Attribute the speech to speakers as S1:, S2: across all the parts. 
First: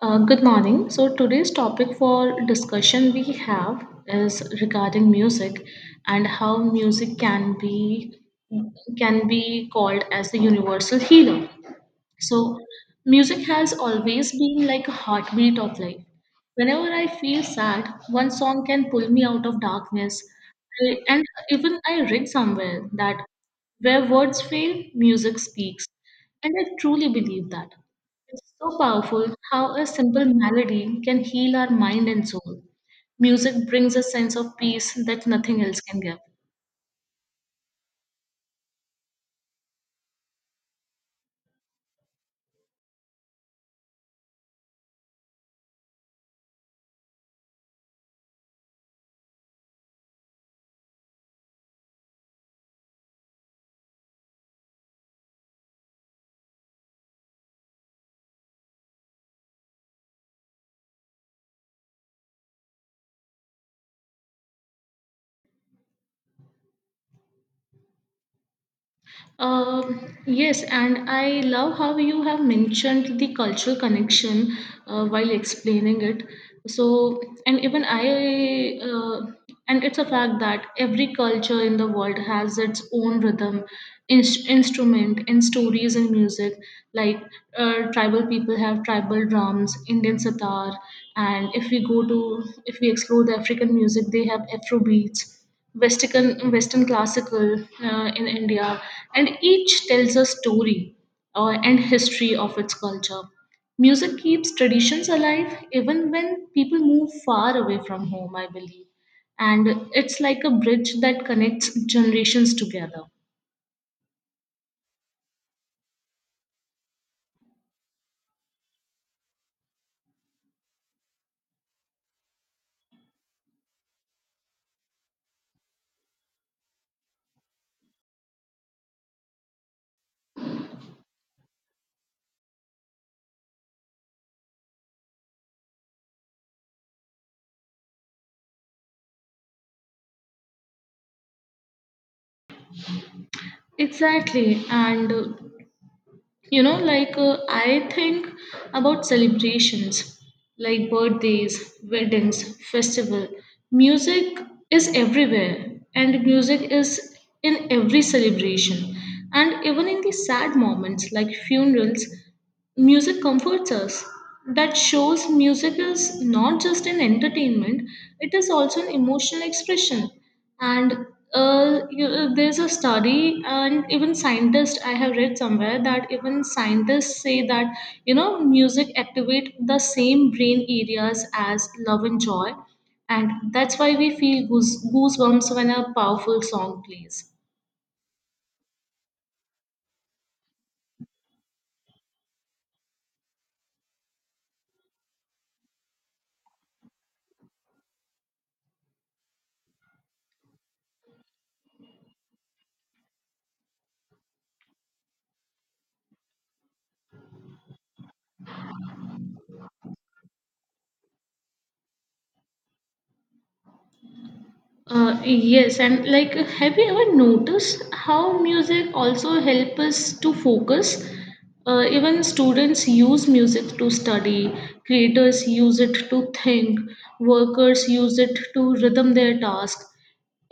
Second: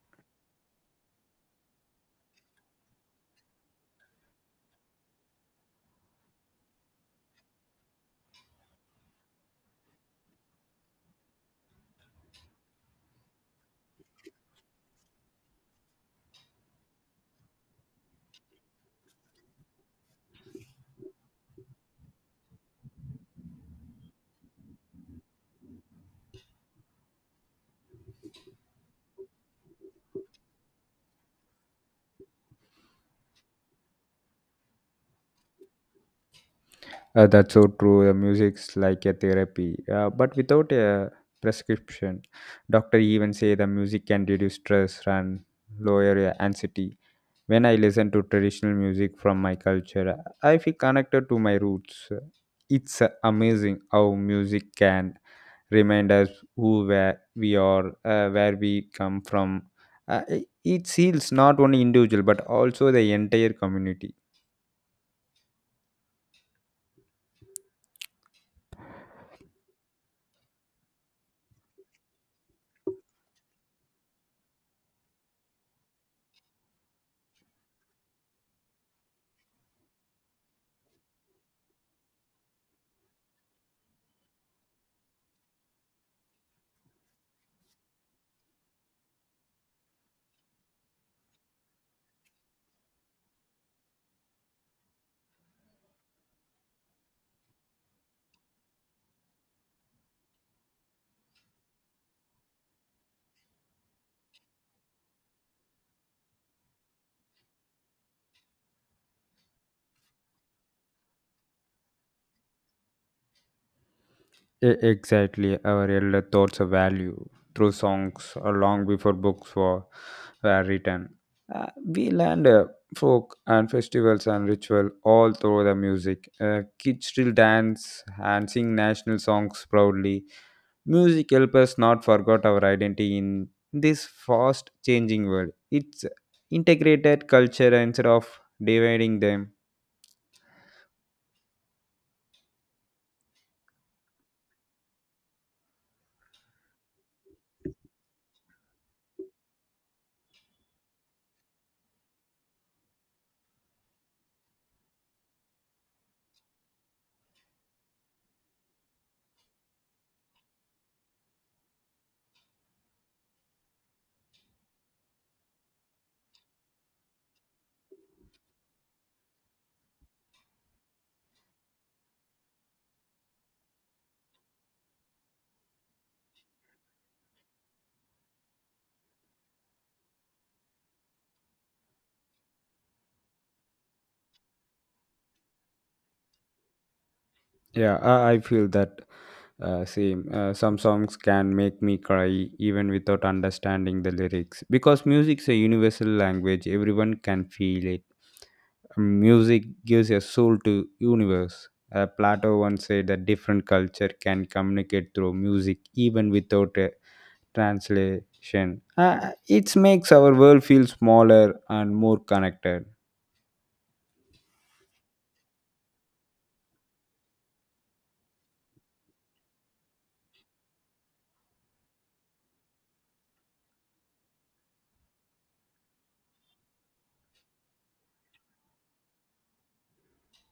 S1: Good morning. So today's topic for discussion we have is regarding music and how music can be called as the universal healer. So, music has always been like a heartbeat of life. Whenever I feel sad, one song can pull me out of darkness. And even I read somewhere that where words fail, music speaks. And I truly believe that. It's so powerful how a simple melody can heal our mind and soul. Music brings a sense of peace that nothing else can give.
S2: That's so true. The music's like a therapy, but without a prescription. Doctor even say the music can reduce stress and lower your anxiety. When I listen to traditional music from my culture, I feel connected to my roots. It's amazing how music can remind us who where we are, where we come from. It heals not only individual but also the entire community.
S1: Yes, and I love how you have mentioned the cultural connection while explaining it. So, and even I and it's a fact that every culture in the world has its own rhythm, instrument, and stories and music. Like tribal people have tribal drums, Indian sitar, and if we explore the African music, they have Afro beats. Western classical in India, and each tells a story and history of its culture. Music keeps traditions alive even when people move far away from home, I believe, and it's like a bridge that connects generations together.
S2: Exactly, our elder thoughts of value through songs long before books were written. We learned folk and festivals and ritual all through the music. Kids still dance and sing national songs proudly. Music helps us not forget our identity in this fast changing world. It's integrated culture instead of dividing them.
S1: Exactly. And I think about celebrations like birthdays, weddings, festival. Music is everywhere, and music is in every celebration, and even in the sad moments like funerals, music comforts us. That shows music is not just an entertainment, it is also an emotional expression. And there's a study, and even scientists, I have read somewhere that even scientists say that, you know, music activate the same brain areas as love and joy. And that's why we feel goosebumps when a powerful song plays.
S2: Yeah, I feel that same. Some songs can make me cry even without understanding the lyrics because music's a universal language. Everyone can feel it. Music gives a soul to universe. Plato once said that different culture can communicate through music even without a translation. It makes our world feel smaller and more connected.
S1: Yes, and like, have you ever noticed how music also help us to focus? Even students use music to study, creators use it to think, workers use it to rhythm their task.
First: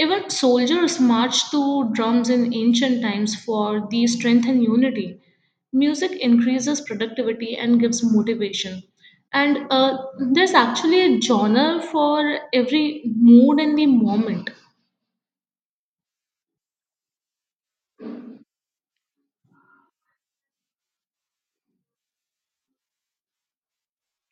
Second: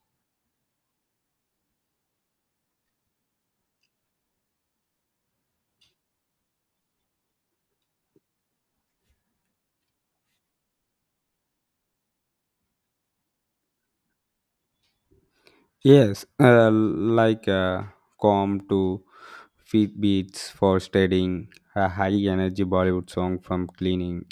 S1: Even soldiers marched to drums in ancient times for the strength and unity. Music increases productivity and gives motivation. And there's actually a genre for every mood and the moment.
S2: Yes, like calm to Feet beats for studying, a high energy Bollywood song from cleaning.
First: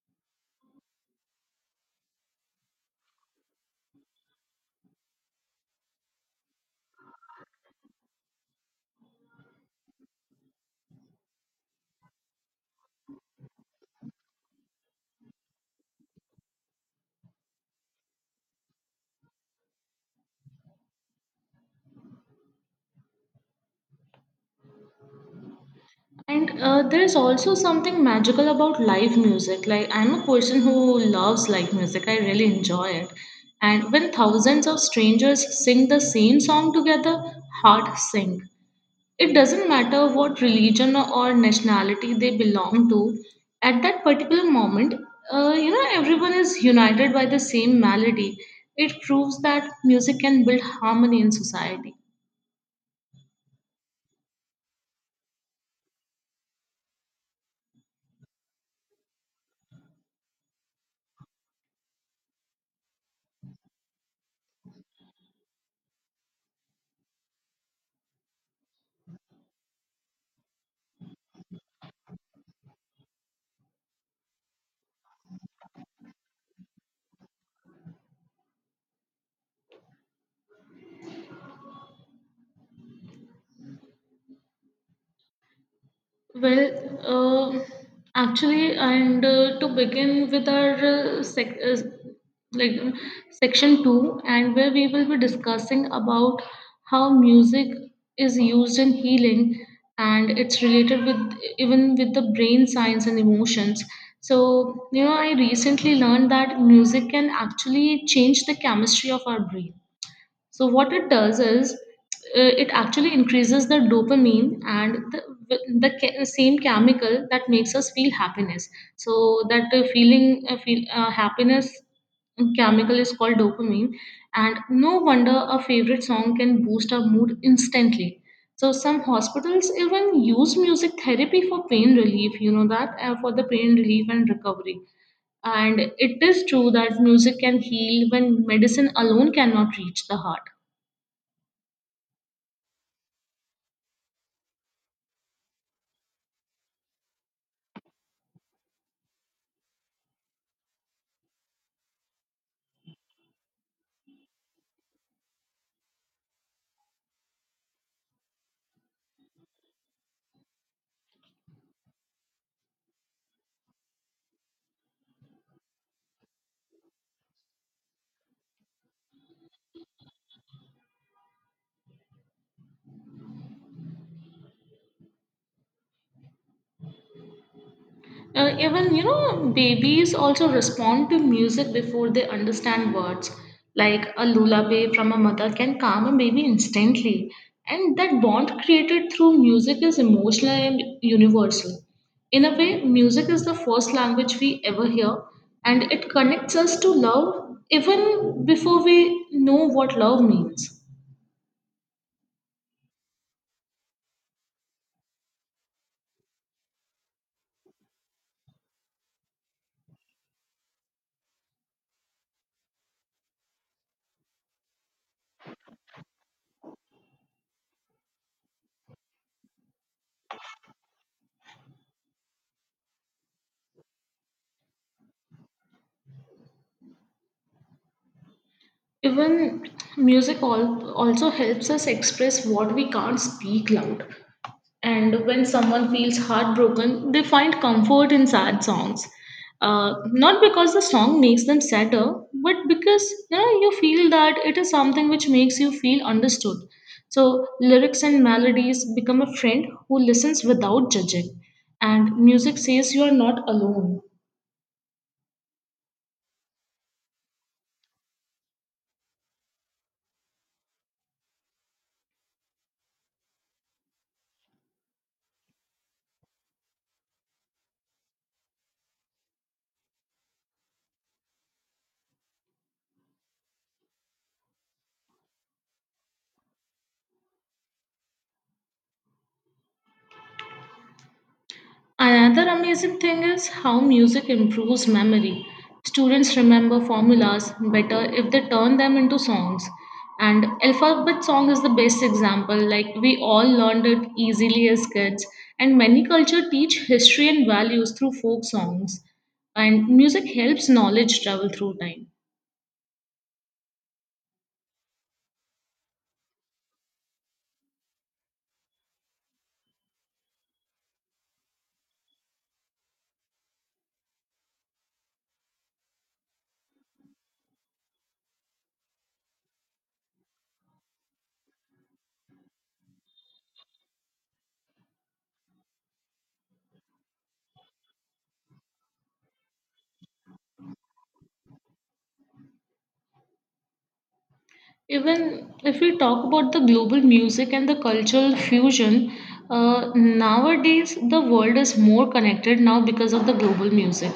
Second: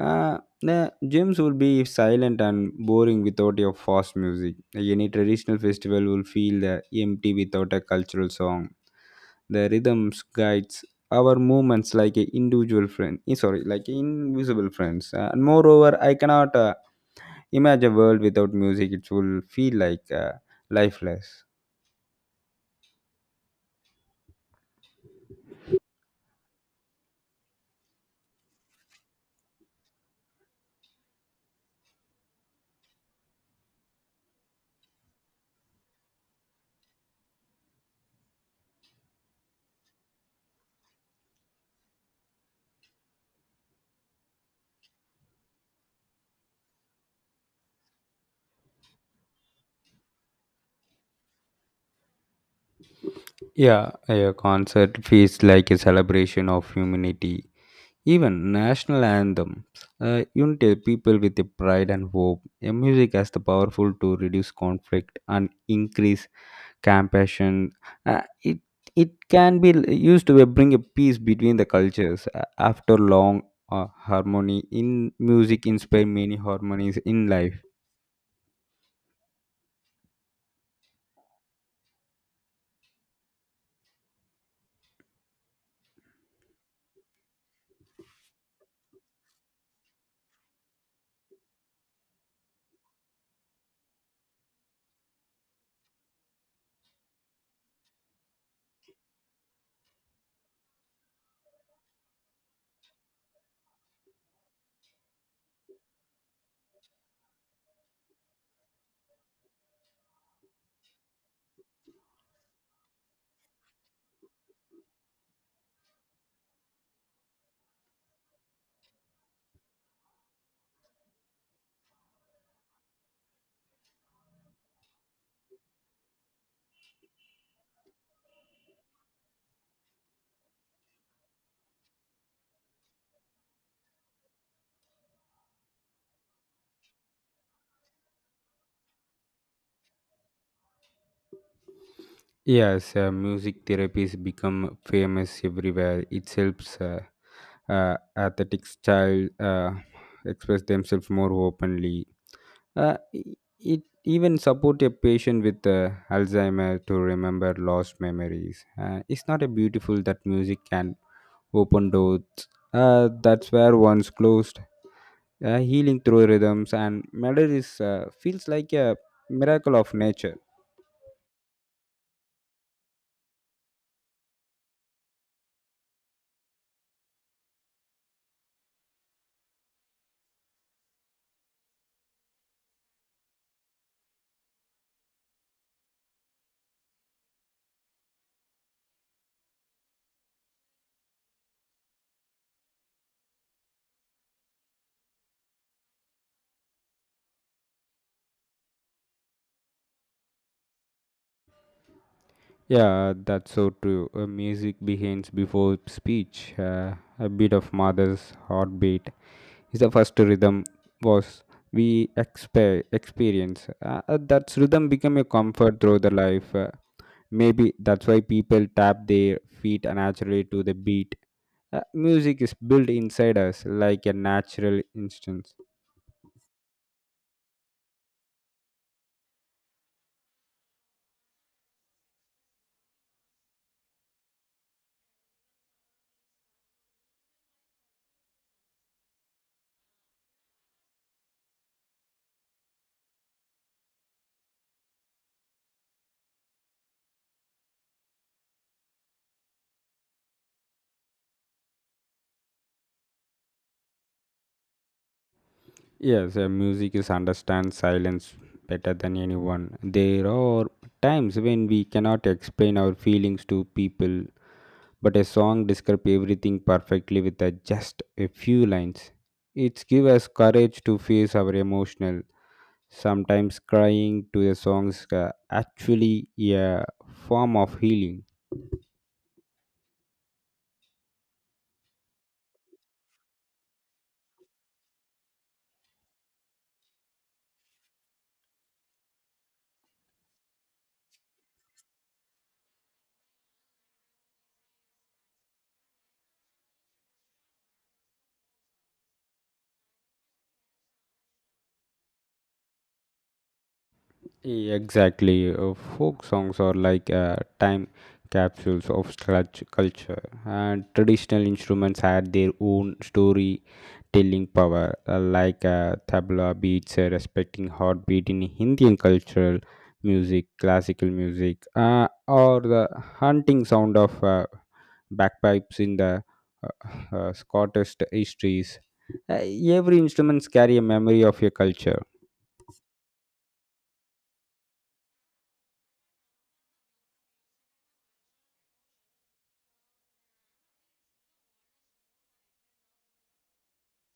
S2: The gyms will be silent and boring without your fast music. Any traditional festival will feel the empty without a cultural song. The rhythms guides our movements like a individual friend. Sorry, like invisible friends. And moreover, I cannot imagine a world without music. It will feel like lifeless.
S1: And there's also something magical about live music. Like, I'm a person who loves live music, I really enjoy it. And when thousands of strangers sing the same song together, hearts sing. It doesn't matter what religion or nationality they belong to. At that particular moment, everyone is united by the same melody. It proves that music can build harmony in society.
S2: Yeah, a concert feels like a celebration of humanity. Even national anthems unite people with a pride and hope. A music has the powerful to reduce conflict and increase compassion. Uh, it it can be used to bring a peace between the cultures. After long harmony in music, inspire many harmonies in life.
S1: Well, actually, and to begin with our sec- like Section two, and where we will be discussing about how music is used in healing, and it's related with even with the brain science and emotions. So, you know, I recently learned that music can actually change the chemistry of our brain. So what it does is it actually increases the dopamine and the same chemical that makes us feel happiness. So that feeling feel happiness chemical is called dopamine, and no wonder a favorite song can boost our mood instantly. So some hospitals even use music therapy for pain relief, you know that, for the pain relief and recovery. And it is true that music can heal when medicine alone cannot reach the heart.
S2: Yes, music therapies become famous everywhere. It helps athletic child express themselves more openly. It even support a patient with Alzheimer to remember lost memories. It's not a beautiful that music can open doors. That's where once closed. Healing through rhythms and melodies feels like a miracle of nature.
S1: Even you know, babies also respond to music before they understand words. Like a lullaby from a mother can calm a baby instantly, and that bond created through music is emotional and universal. In a way, music is the first language we ever hear, and it connects us to love even before we know what love means.
S2: Yeah, that's so true. Music begins before speech. A beat of mother's heartbeat is the first rhythm was we experience. That rhythm become a comfort through the life. Maybe that's why people tap their feet naturally to the beat. Music is built inside us like a natural instinct.
S1: Even music also helps us express what we can't speak loud. And when someone feels heartbroken, they find comfort in sad songs. Not because the song makes them sadder, but because you know you feel that it is something which makes you feel understood. So lyrics and melodies become a friend who listens without judging, and music says you are not alone.
S2: Yes, music is understand silence better than anyone. There are times when we cannot explain our feelings to people, but a song describes everything perfectly with a, just a few lines. It gives us courage to face our emotional. Sometimes crying to the songs actually a form of healing.
S1: Another amazing thing is how music improves memory. Students remember formulas better if they turn them into songs. And alphabet song is the best example. Like we all learned it easily as kids, and many cultures teach history and values through folk songs. And music helps knowledge travel through time.
S2: Yeah, exactly. Folk songs are like time capsules of such culture, and traditional instruments had their own story telling power, like tabla beats, respecting heartbeat in Indian cultural music, classical music, or the hunting sound of bagpipes in the Scottish histories. Uh, every instruments carry a memory of your culture.
S1: Even if we talk about the global music and the cultural fusion, nowadays the world is more connected now because of the global music.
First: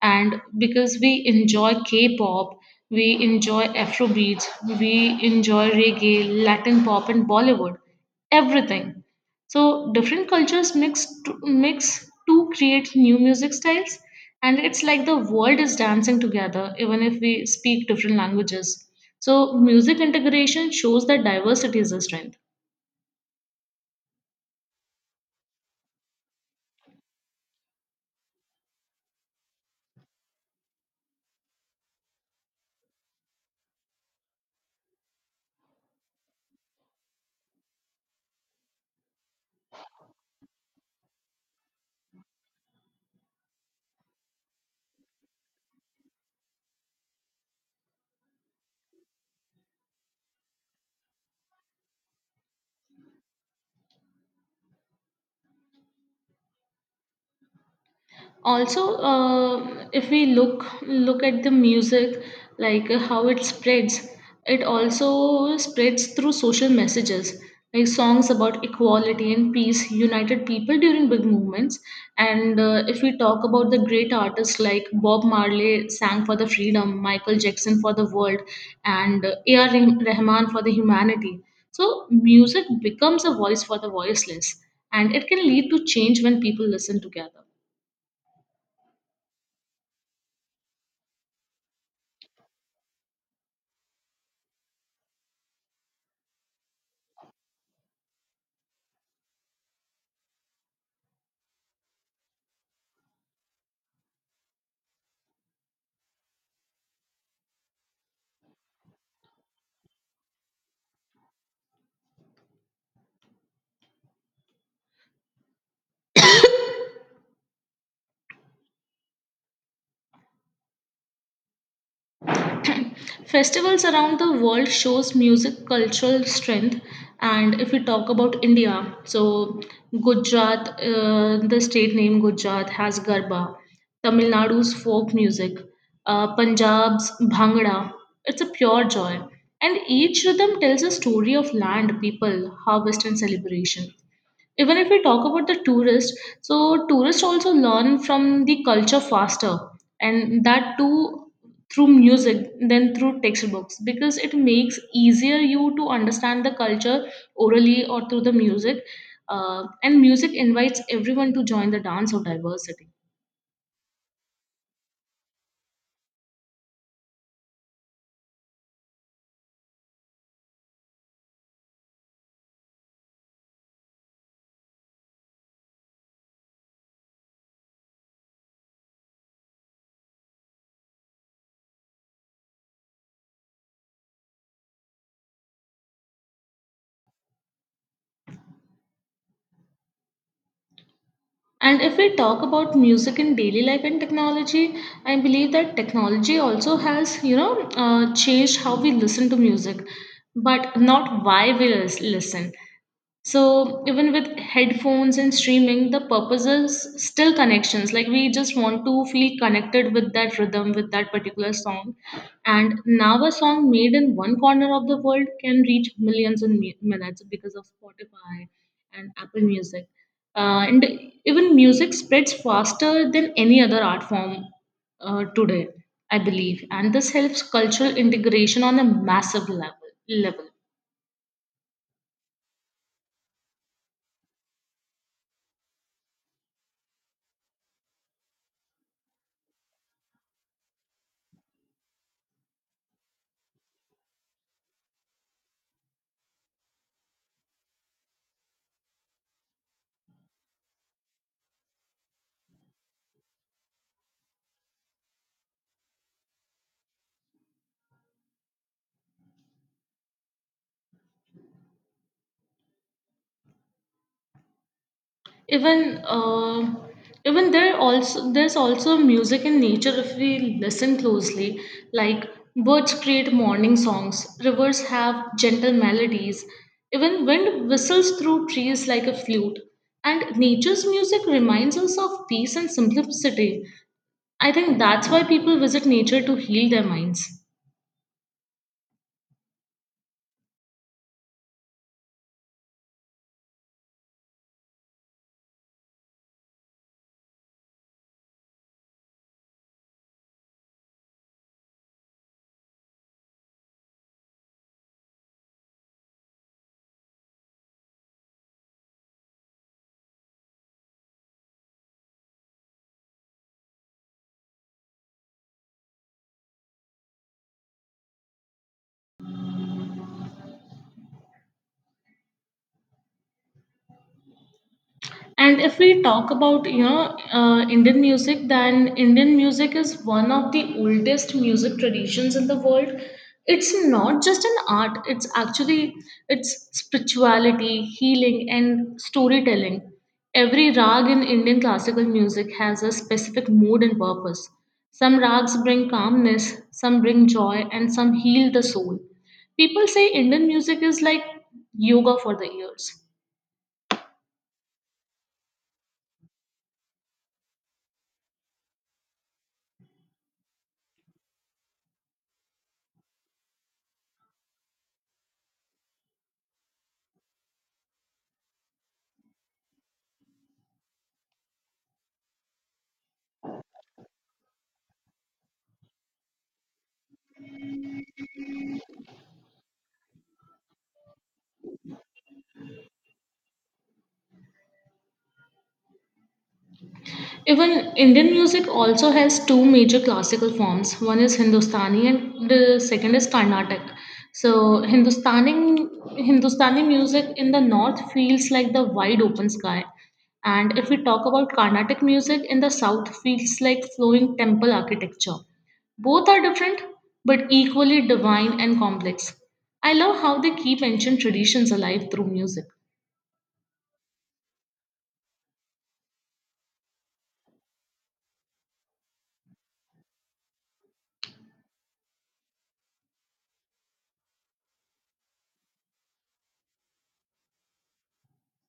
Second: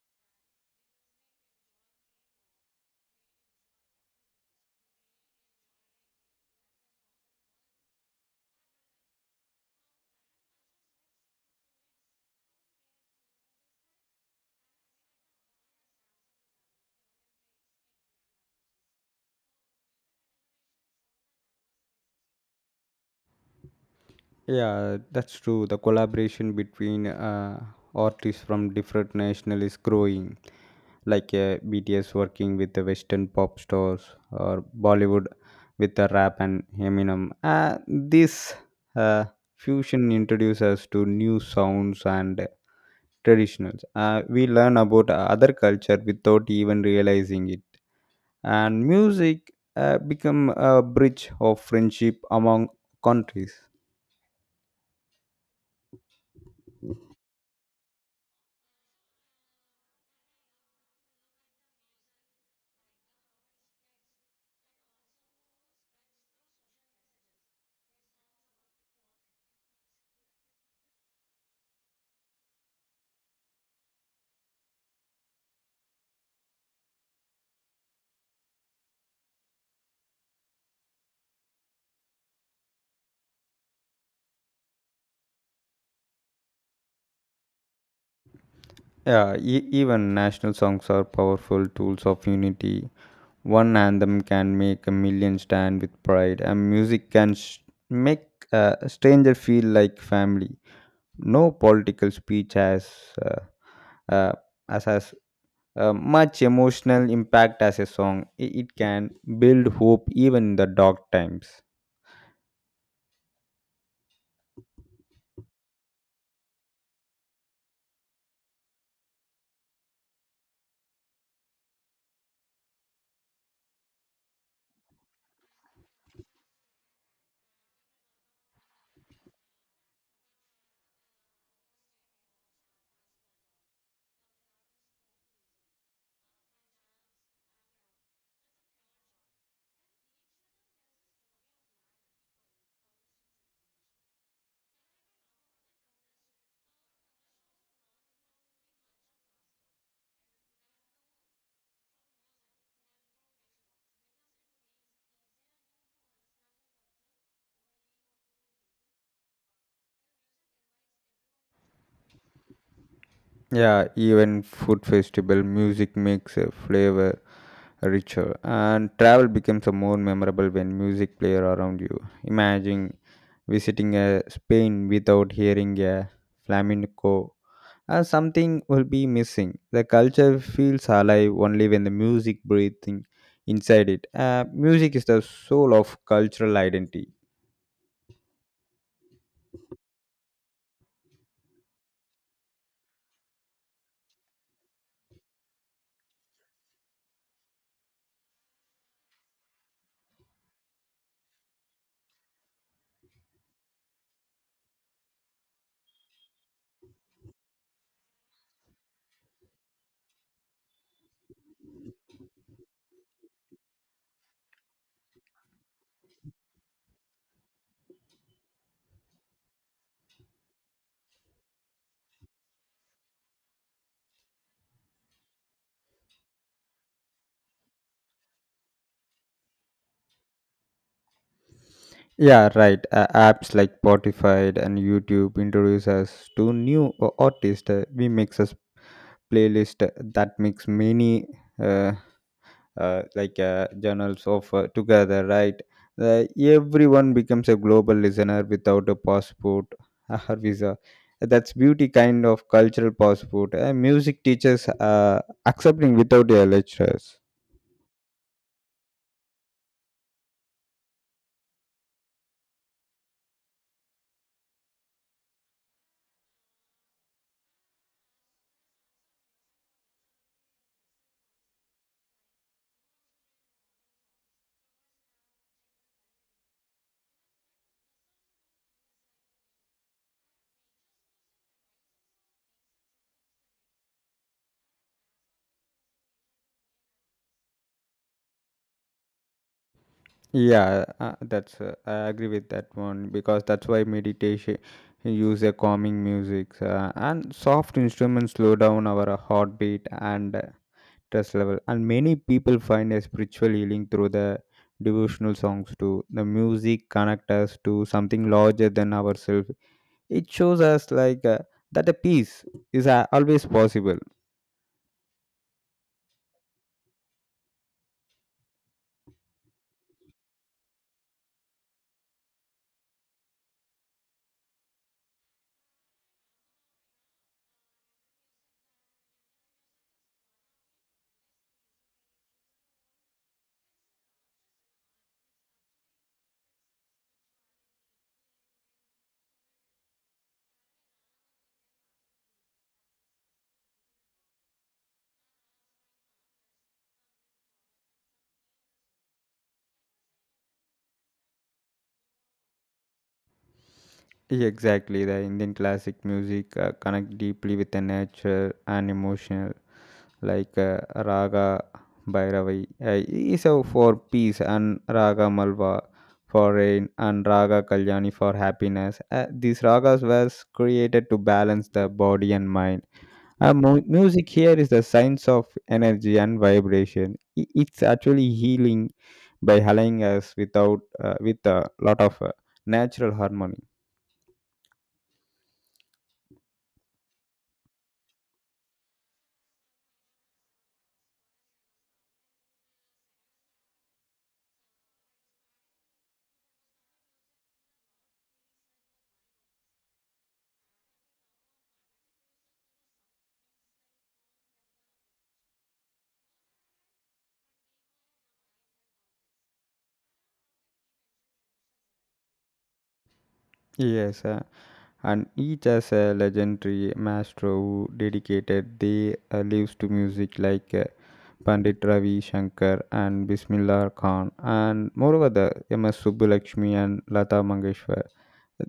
S1: And because we enjoy K pop, we enjoy Afro, we enjoy reggae, Latin pop, and Bollywood, everything. So different cultures mix to create new music styles, and it's like the world is dancing together even if we speak different languages. So music integration shows that diversity is a strength.
S2: Yeah, that's true. The collaboration between artists from different nations is growing, like BTS working with the Western pop stars or Bollywood with the rap and Eminem. This uh, fusion introduces us to new sounds and traditionals. We learn about other culture without even realizing it, and music become a bridge of friendship among countries.
S1: Also if we look at the music, like how it spreads, it also spreads through social messages, like songs about equality and peace united people during big movements. And if we talk about the great artists like Bob Marley sang for the freedom, Michael Jackson for the world, and ar Rahman for the humanity. So music becomes a voice for the voiceless, and it can lead to change when people listen together.
S2: Yeah, even national songs are powerful tools of unity. One anthem can make a million stand with pride, and music can make a stranger feel like family. No political speech has uh, uh, as has much emotional impact as a song. It can build hope even in the dark times.
S1: Festivals around the world shows music cultural strength. And if we talk about India, so Gujarat, the state name Gujarat has Garba, Tamil Nadu's folk music, Punjab's Bhangra. It's a pure joy. And each rhythm tells a story of land, people, harvest, and celebration. Even if we talk about the tourists, so tourists also learn from the culture faster, and that too through music than through textbooks, because it makes easier you to understand the culture orally or through the music. And music invites everyone to join the dance of diversity.
S2: Yeah, even food festival music makes a flavor richer, and travel becomes a more memorable when music play around you. Imagine visiting a Spain without hearing a flamenco, and something will be missing. The culture feels alive only when the music breathing inside it. Music is the soul of cultural identity.
S1: And if we talk about music in daily life and technology, I believe that technology also has, you know, changed how we listen to music, but not why we listen. So even with headphones and streaming, the purpose is still connections. Like we just want to feel connected with that rhythm, with that particular song. And now a song made in one corner of the world can reach millions in minutes because of Spotify and Apple Music. And even music spreads faster than any other art form today, I believe. And this helps cultural integration on a massive level.
S2: Yeah, right. Apps like Spotify and YouTube introduce us to new artists. We mix playlist that mix many uh, like journals of together, right. Everyone becomes a global listener without a passport or visa. That's beauty kind of cultural passport. Music teachers accepting without their lectures.
S1: even uh, even there also there's also music in nature if we listen closely, like birds create morning songs, rivers have gentle melodies, even wind whistles through trees like a flute. And nature's music reminds us of peace and simplicity. I think that's why people visit nature to heal their minds.
S2: Yeah, that's I agree with that one because that's why meditation use a calming music, and soft instruments slow down our heartbeat and stress level, and many people find a spiritual healing through the devotional songs too. The music connect us to something larger than ourselves. It shows us like that the peace is always possible.
S1: And if we talk about Indian music, then Indian music is one of the oldest music traditions in the world. It's not just an art; it's actually it's spirituality, healing, and storytelling. Every rag in Indian classical music has a specific mood and purpose. Some rags bring calmness, some bring joy, and some heal the soul. People say Indian music is like yoga for the ears.
S2: Yeah, exactly. The indian classic music connect deeply with the nature and emotion, like Raga Bhairavi is a for peace, and Raga Malva for rain, and Raga Kalyani for happiness. These ragas were created to balance the body and mind. Music here is the science of energy and vibration. It's actually healing by aligning us without with a lot of natural harmony.
S1: Even Indian music also has two major classical forms. One is Hindustani and the second is Carnatic. So Hindustani music in the north feels like the wide open sky. And if we talk about Carnatic music in the south feels like flowing temple architecture. Both are different, but equally divine and complex. I love how they keep ancient traditions alive through music.
S2: Yes, and each has a legendary maestro who dedicated their lives to music, like Pandit Ravi Shankar and Bismillah Khan, and moreover the MS Subbulakshmi and Lata Mangeshwar.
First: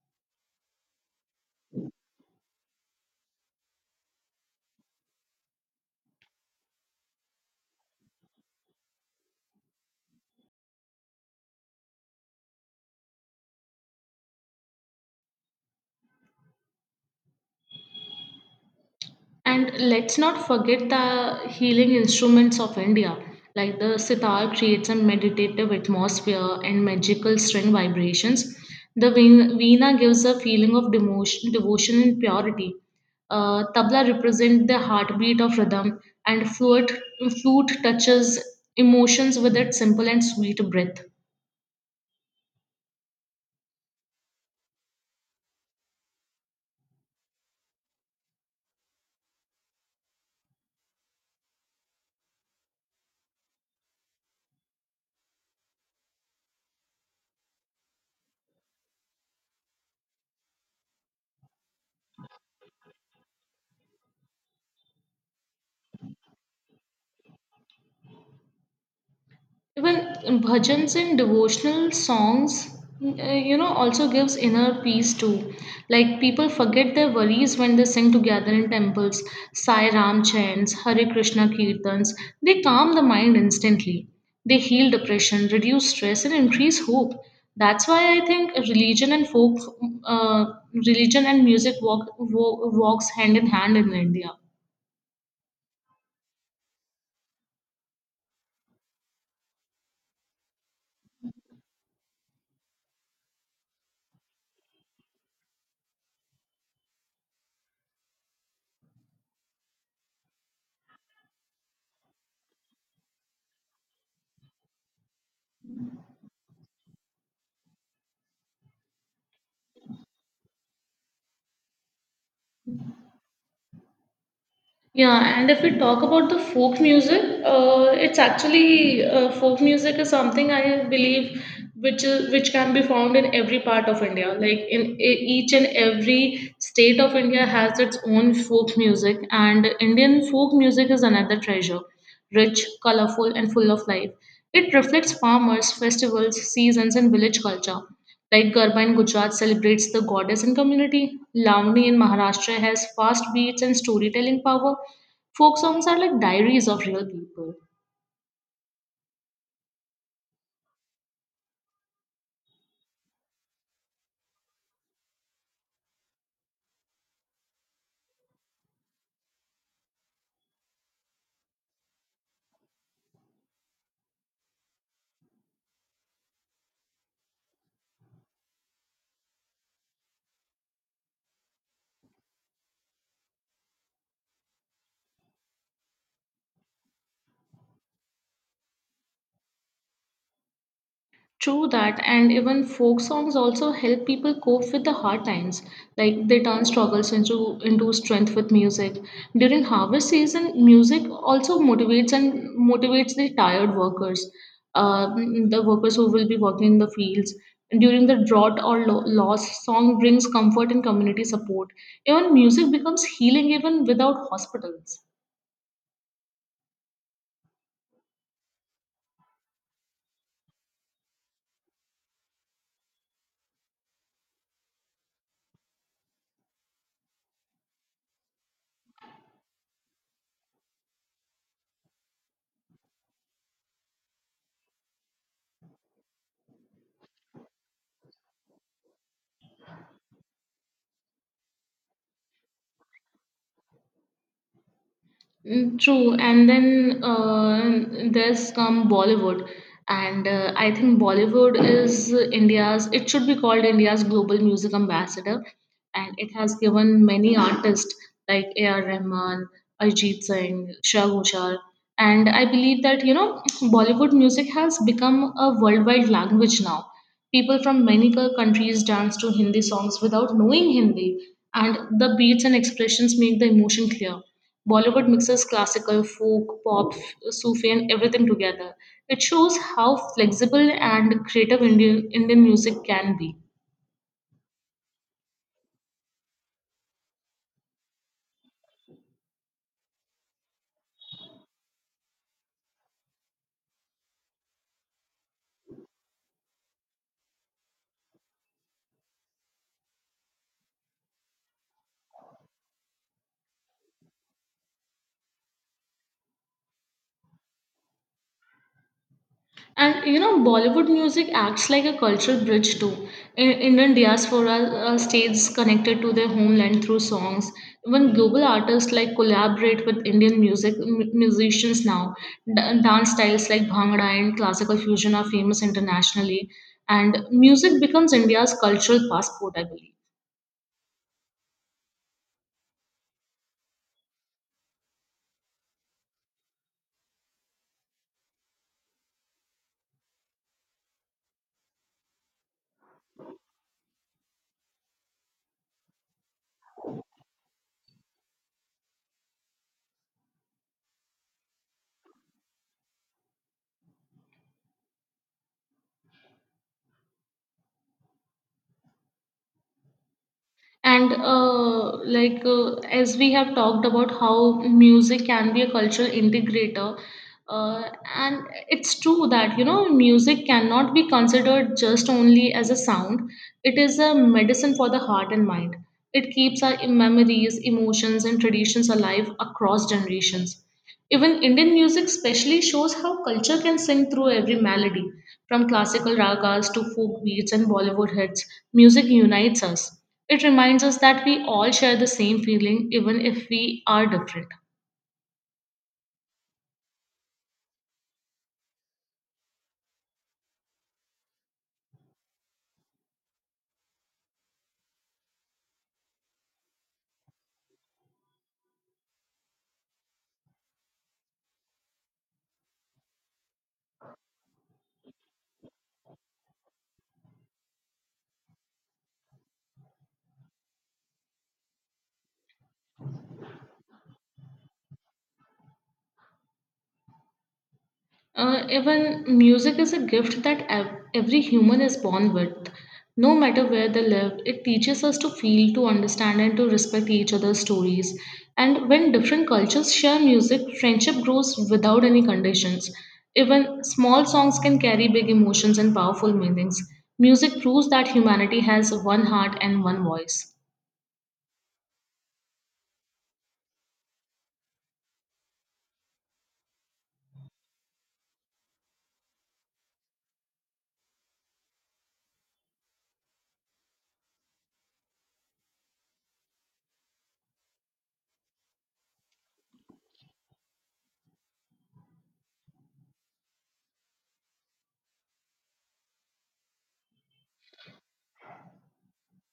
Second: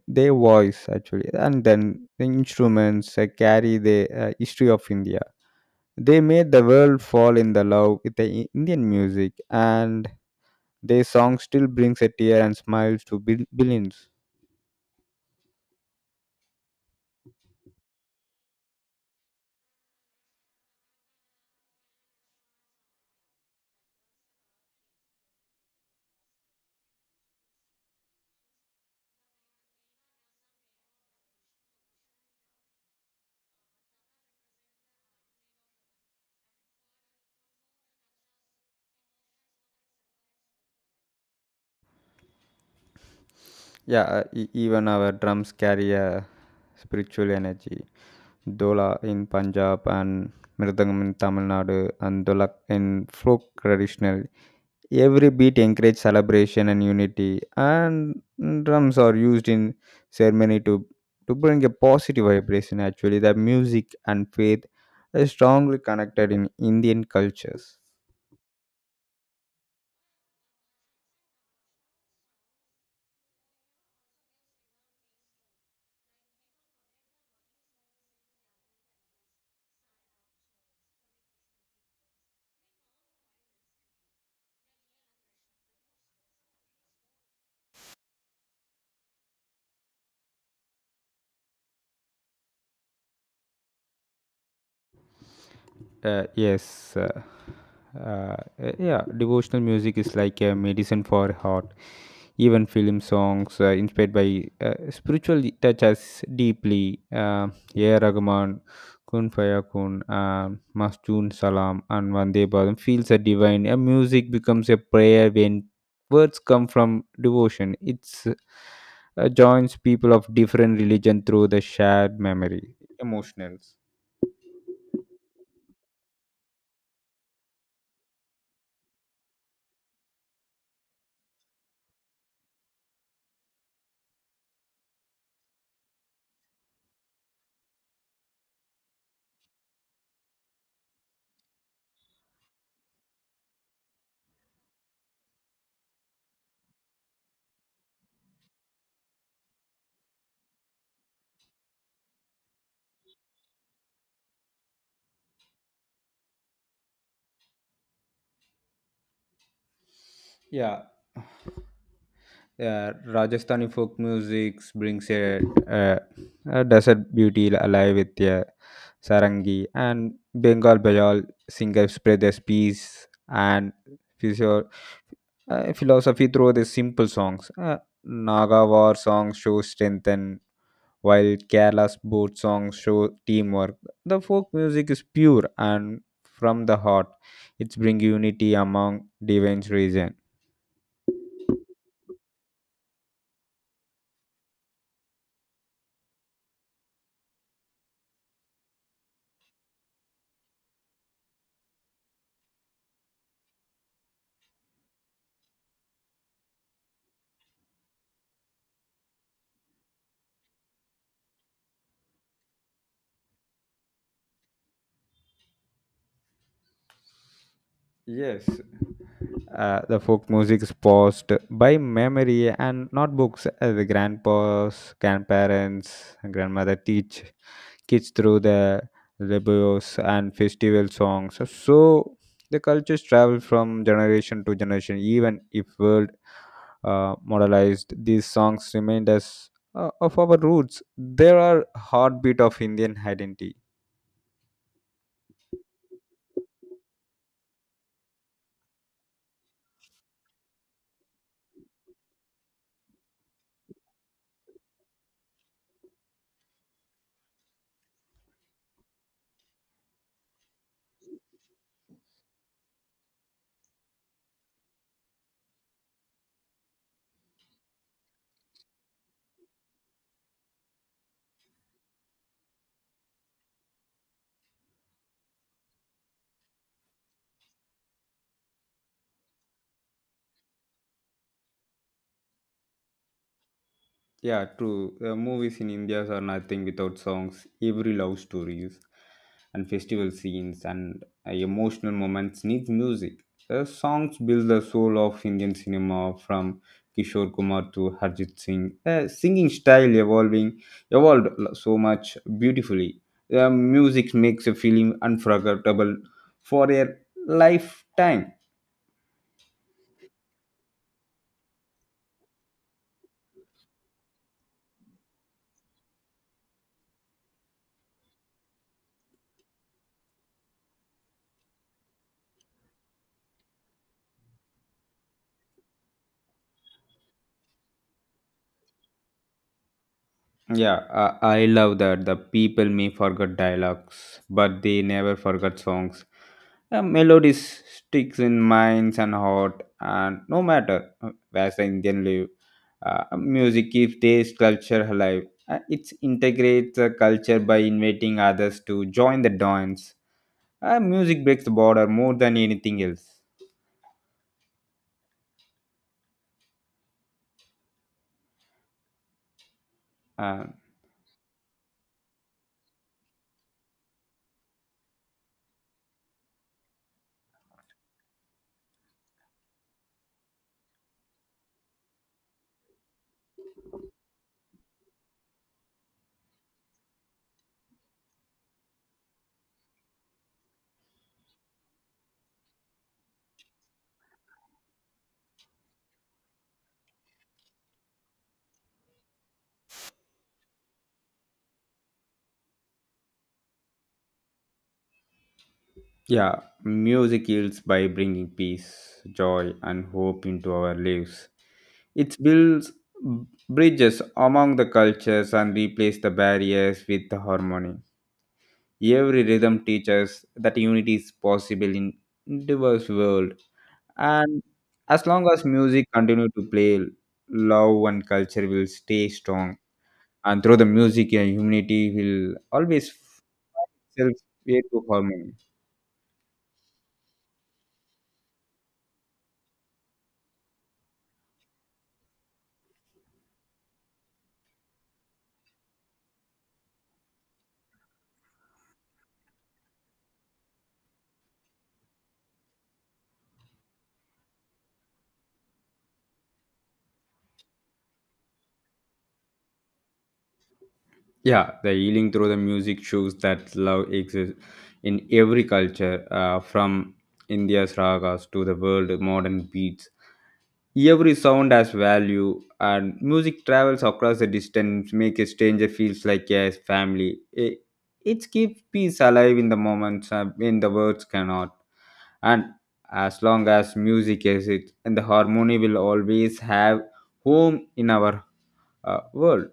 S2: Their voice actually, and then the instruments carry the history of India. They made the world fall in the love with the Indian music, and their song still brings a tear and smiles to billions.
S1: And let's not forget the healing instruments of India, like the sitar creates a meditative atmosphere and magical string vibrations. The veena gives a feeling of demotion, devotion and purity. Tabla represents the heartbeat of rhythm, and flute touches emotions with its simple and sweet breath.
S2: Yeah, even our drums carry a spiritual energy. Dola in Punjab and Mridangam in Tamil Nadu and Dolak in folk traditional. Every beat encourages celebration and unity, and drums are used in ceremony to bring a positive vibration. Actually, the music and faith are strongly connected in Indian cultures.
S1: Even bhajans and devotional songs, also gives inner peace too. Like people forget their worries when they sing together in temples, Sai Ram chants, Hare Krishna kirtans. They calm the mind instantly. They heal depression, reduce stress, and increase hope. That's why I think uh, religion and music walks hand in hand in India.
S2: Uh, yes, uh, uh, yeah, devotional music is like a medicine for heart. Even film songs inspired by spiritual touch us deeply. A. Rahman, Kun Fayakun, Masjun Salam, and Vande Bharam feels a divine. A music becomes a prayer when words come from devotion. It's joins people of different religion through the shared memory, emotionals.
S1: Yeah, and if we talk about the folk music, it's actually folk music is something I believe which can be found in every part of India. Like in each and every state of India has its own folk music, and Indian folk music is another treasure, rich, colorful, and full of life. It reflects farmers, festivals, seasons, and village culture. Like Garba in Gujarat celebrates the goddess and community. Lavani in Maharashtra has fast beats and storytelling power. Folk songs are like diaries of real people.
S2: Yeah, yeah. Rajasthani folk music brings a, a desert beauty alive with a sarangi, and Bengal Bajal singers spread their peace and physio, philosophy through their simple songs. Naga war songs show strength and while Kerala's boat songs show teamwork, the folk music is pure and from the heart. It's bring unity among divine region.
S1: True that, and even folk songs also help people cope with the hard times. Like they turn struggles into strength with music. During harvest season, music also motivates and motivates the tired workers, uh, the workers who will be working in the fields. During the drought or loss, song brings comfort and community support. Even music becomes healing even without hospitals.
S2: Yes, the folk music is passed by memory and not books. The grandparents and grandmother teach kids through the rebels and festival songs. So the cultures travel from generation to generation, even if world modernized. These songs remind us of our roots. They are heartbeat of Indian identity.
S1: Mm, true, and then there's come Bollywood, and I think Bollywood is India's. It should be called India's global music ambassador, and it has given many artists like A.R. Rahman, Ajit Singh, Shah Ghoshal, and I believe that Bollywood music has become a worldwide language now. People from many countries dance to Hindi songs without knowing Hindi, and the beats and expressions make the emotion clear. Bollywood mixes classical, folk, pop, Sufi, and everything together. It shows how flexible and creative Indian music can be.
S2: Yeah, true. Movies in India are nothing without songs. Every love stories and festival scenes and emotional moments needs music. The songs build the soul of Indian cinema from Kishore Kumar to Harjit Singh. The singing style evolving evolved so much beautifully. The music makes a feeling unforgettable for a lifetime.
S1: And you know, Bollywood music acts like a cultural bridge too. Indian diaspora stays connected to their homeland through songs. Even global artists like collaborate with Indian music musicians now. D- Dance styles like Bhangra and classical fusion are famous internationally, and music becomes India's cultural passport, I believe.
S2: Yeah, I love that. The people may forget dialogues, but they never forget songs. Melodies sticks in minds and heart, and no matter where the Indian live, music keeps this culture alive. It integrates the culture by inviting others to join the dance. Music breaks the border more than anything else. Uh,
S1: And like as we have talked about how music can be a cultural integrator, uh, and it's true that music cannot be considered just only as a sound. It is a medicine for the heart and mind. It keeps our memories, emotions, and traditions alive across generations. Even Indian music specially shows how culture can sing through every melody. From classical ragas to folk beats and Bollywood hits, music unites us. It reminds us that we all share the same feeling even if we are different.
S2: Yeah, music heals by bringing peace, joy, and hope into our lives. It builds bridges among the cultures and replaces the barriers with the harmony. Every rhythm teaches that unity is possible in diverse world, and as long as music continue to play, love and culture will stay strong. And through the music, humanity will always find itself way to harmony.
S1: Even music is a gift that every human is born with. No matter where they live, it teaches us to feel, to understand, and to respect each other's stories. And when different cultures share music, friendship grows without any conditions. Even small songs can carry big emotions and powerful meanings. Music proves that humanity has one heart and one voice.
S2: Yeah, the healing through the music shows that love exists in every culture, from India's ragas to the world modern beats. Every sound has value, and music travels across the distance, make a stranger feels like yes, family. It keeps peace alive in the moments when the words cannot. And as long as music is it, and the harmony will always have home in our world.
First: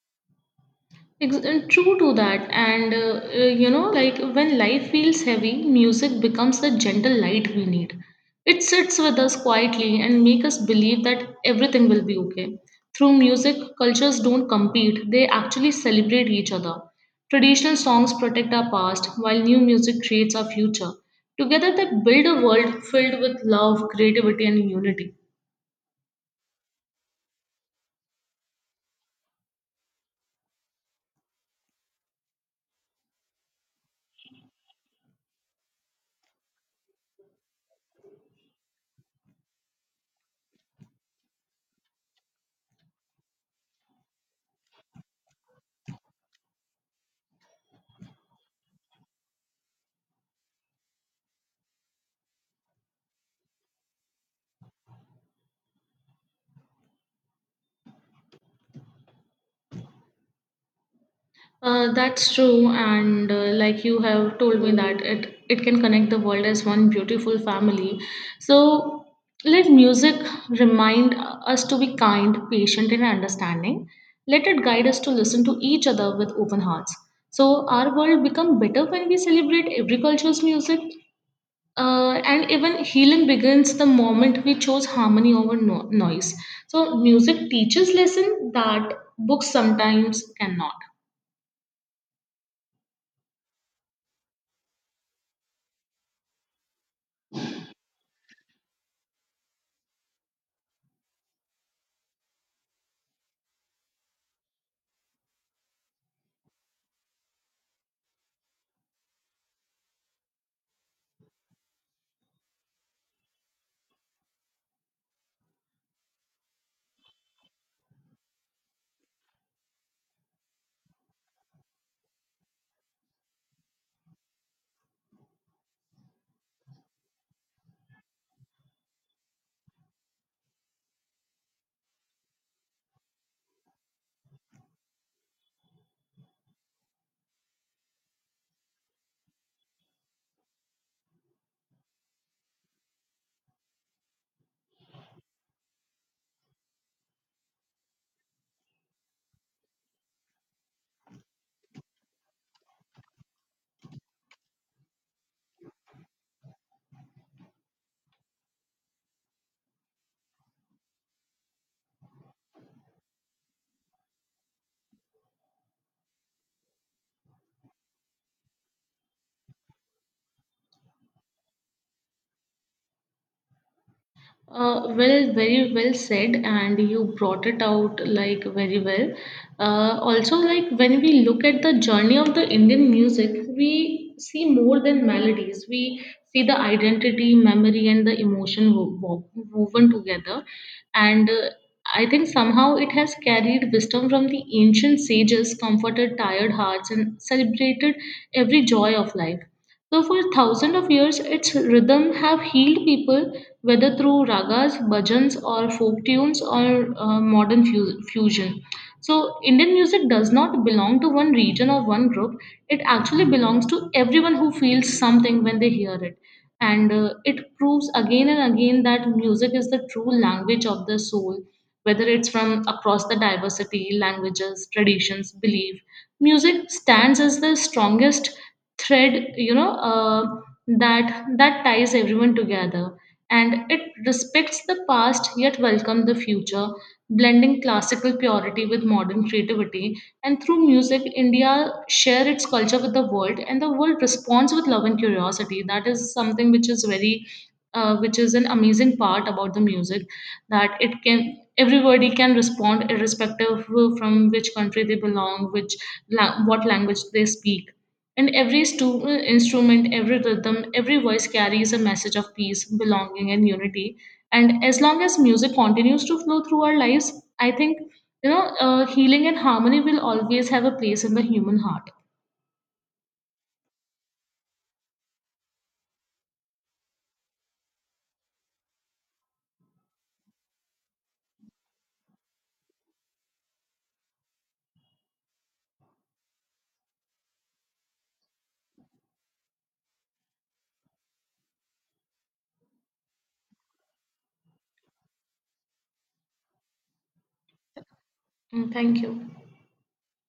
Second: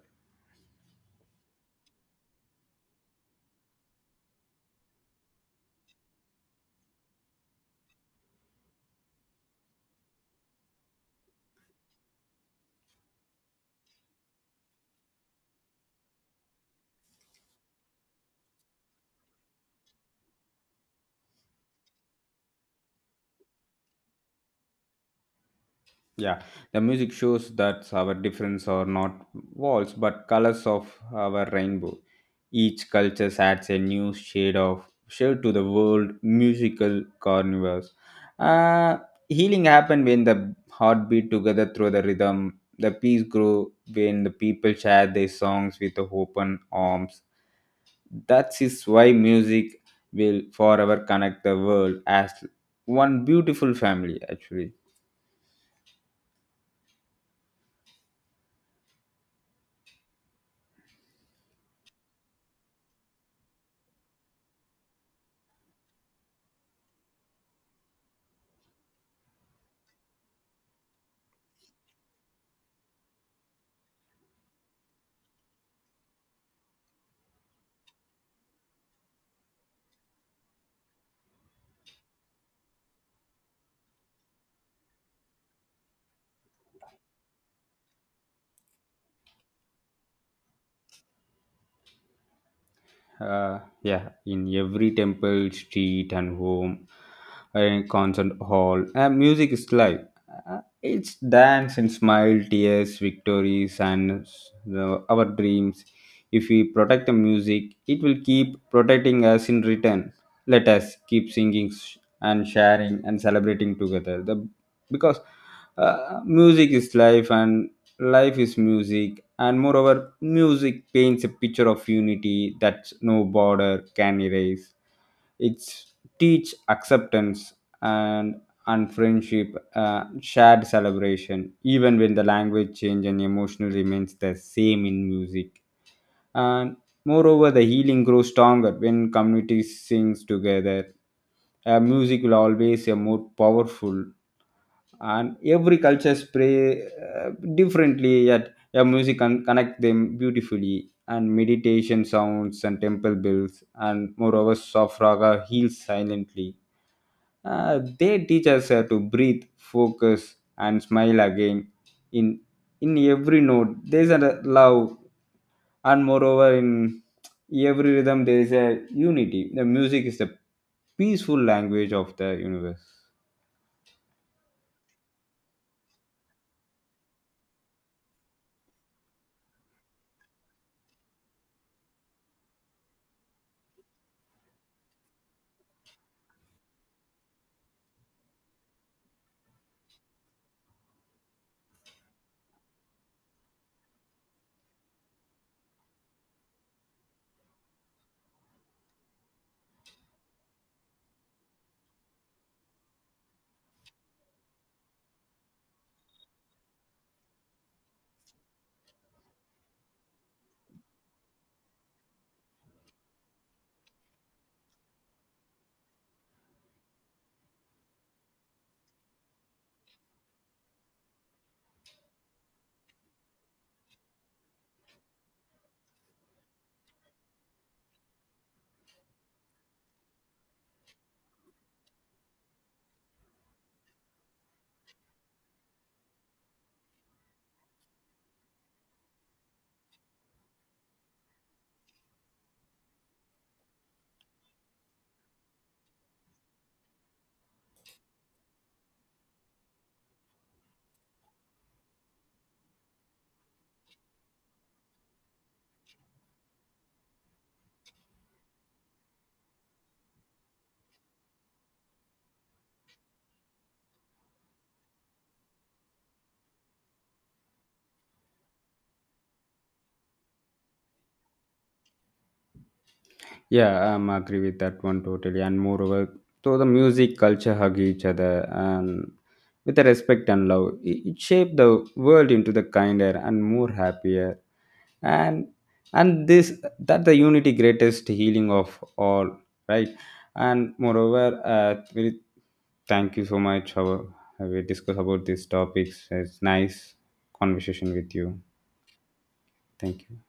S1: True to that, and like when life feels heavy, music becomes the gentle light we need. It sits with us quietly and make us believe that everything will be okay. Through music, cultures don't compete; they actually celebrate each other. Traditional songs protect our past, while new music creates our future. Together, they build a world filled with love, creativity, and unity.
S2: Yeah, the music shows that our difference are not walls but colors of our rainbow. Each culture adds a new shade to the world musical carnivores. Uh, Healing happen when the heartbeat together through the rhythm. The peace grow when the people share their songs with open arms. That is why music will forever connect the world as one beautiful family. Actually.
S1: That's true, and like you have told me that it can connect the world as one beautiful family. So let music remind us to be kind, patient, and understanding. Let it guide us to listen to each other with open hearts. So our world become better when we celebrate every culture's music. And even healing begins the moment we chose harmony over noise. So music teaches lesson that books sometimes cannot.
S2: Yeah, in every temple, street, and home, and concert hall, music is life. It's dance and smile, tears, victories, and the, our dreams. If we protect the music, it will keep protecting us in return. Let us keep singing and sharing and celebrating together. The because music is life, and life is music, and moreover music paints a picture of unity that no border can erase. It teach acceptance and and friendship, shared celebration even when the language change and emotion remains the same in music, and moreover, the healing grows stronger when community sings together. Music will always be more powerful, and every cultures pray differently, yet yeah, music can connect them beautifully, and meditation sounds and temple bells, and moreover soft raga heals silently. They teach us to breathe, focus, and smile again. In in every note there's a love, and moreover in every rhythm there is a unity. The music is the peaceful language of the universe.
S1: Well, very well said, and you brought it out like very well. Also, like when we look at the journey of the Indian music, we see more than melodies. We see the identity, memory, and the emotion woven together. And I think somehow it has carried wisdom from the ancient sages, comforted tired hearts, and celebrated every joy of life. So for thousands of years, its rhythm have healed people, whether through ragas, bhajans, or folk tunes, or modern fusion. So, Indian music does not belong to one region or one group. It actually belongs to everyone who feels something when they hear it. And it proves again and again that music is the true language of the soul, whether it's from across the diversity, languages, traditions, belief. Music stands as the strongest thread that ties everyone together, and it respects the past yet welcomes the future, blending classical purity with modern creativity. And through music, India share its culture with the world, and the world responds with love and curiosity. That is something which is very which is an amazing part about the music, that it can everybody can respond irrespective of from which country they belong, which what language they speak. And every instrument, every rhythm, every voice carries a message of peace, belonging, and unity. And as long as music continues to flow through our lives, I think healing and harmony will always have a place in the human heart.
S2: Yeah, I'm agree with that one totally. And moreover, so the music culture hug each other and with the respect and love. It shaped the world into the kinder and more happier. And and this that the unity greatest healing of all, right? And moreover, very thank you so much. How we discuss about these topics. It's nice conversation with you.
S1: Mm, thank you.
S2: Thank you.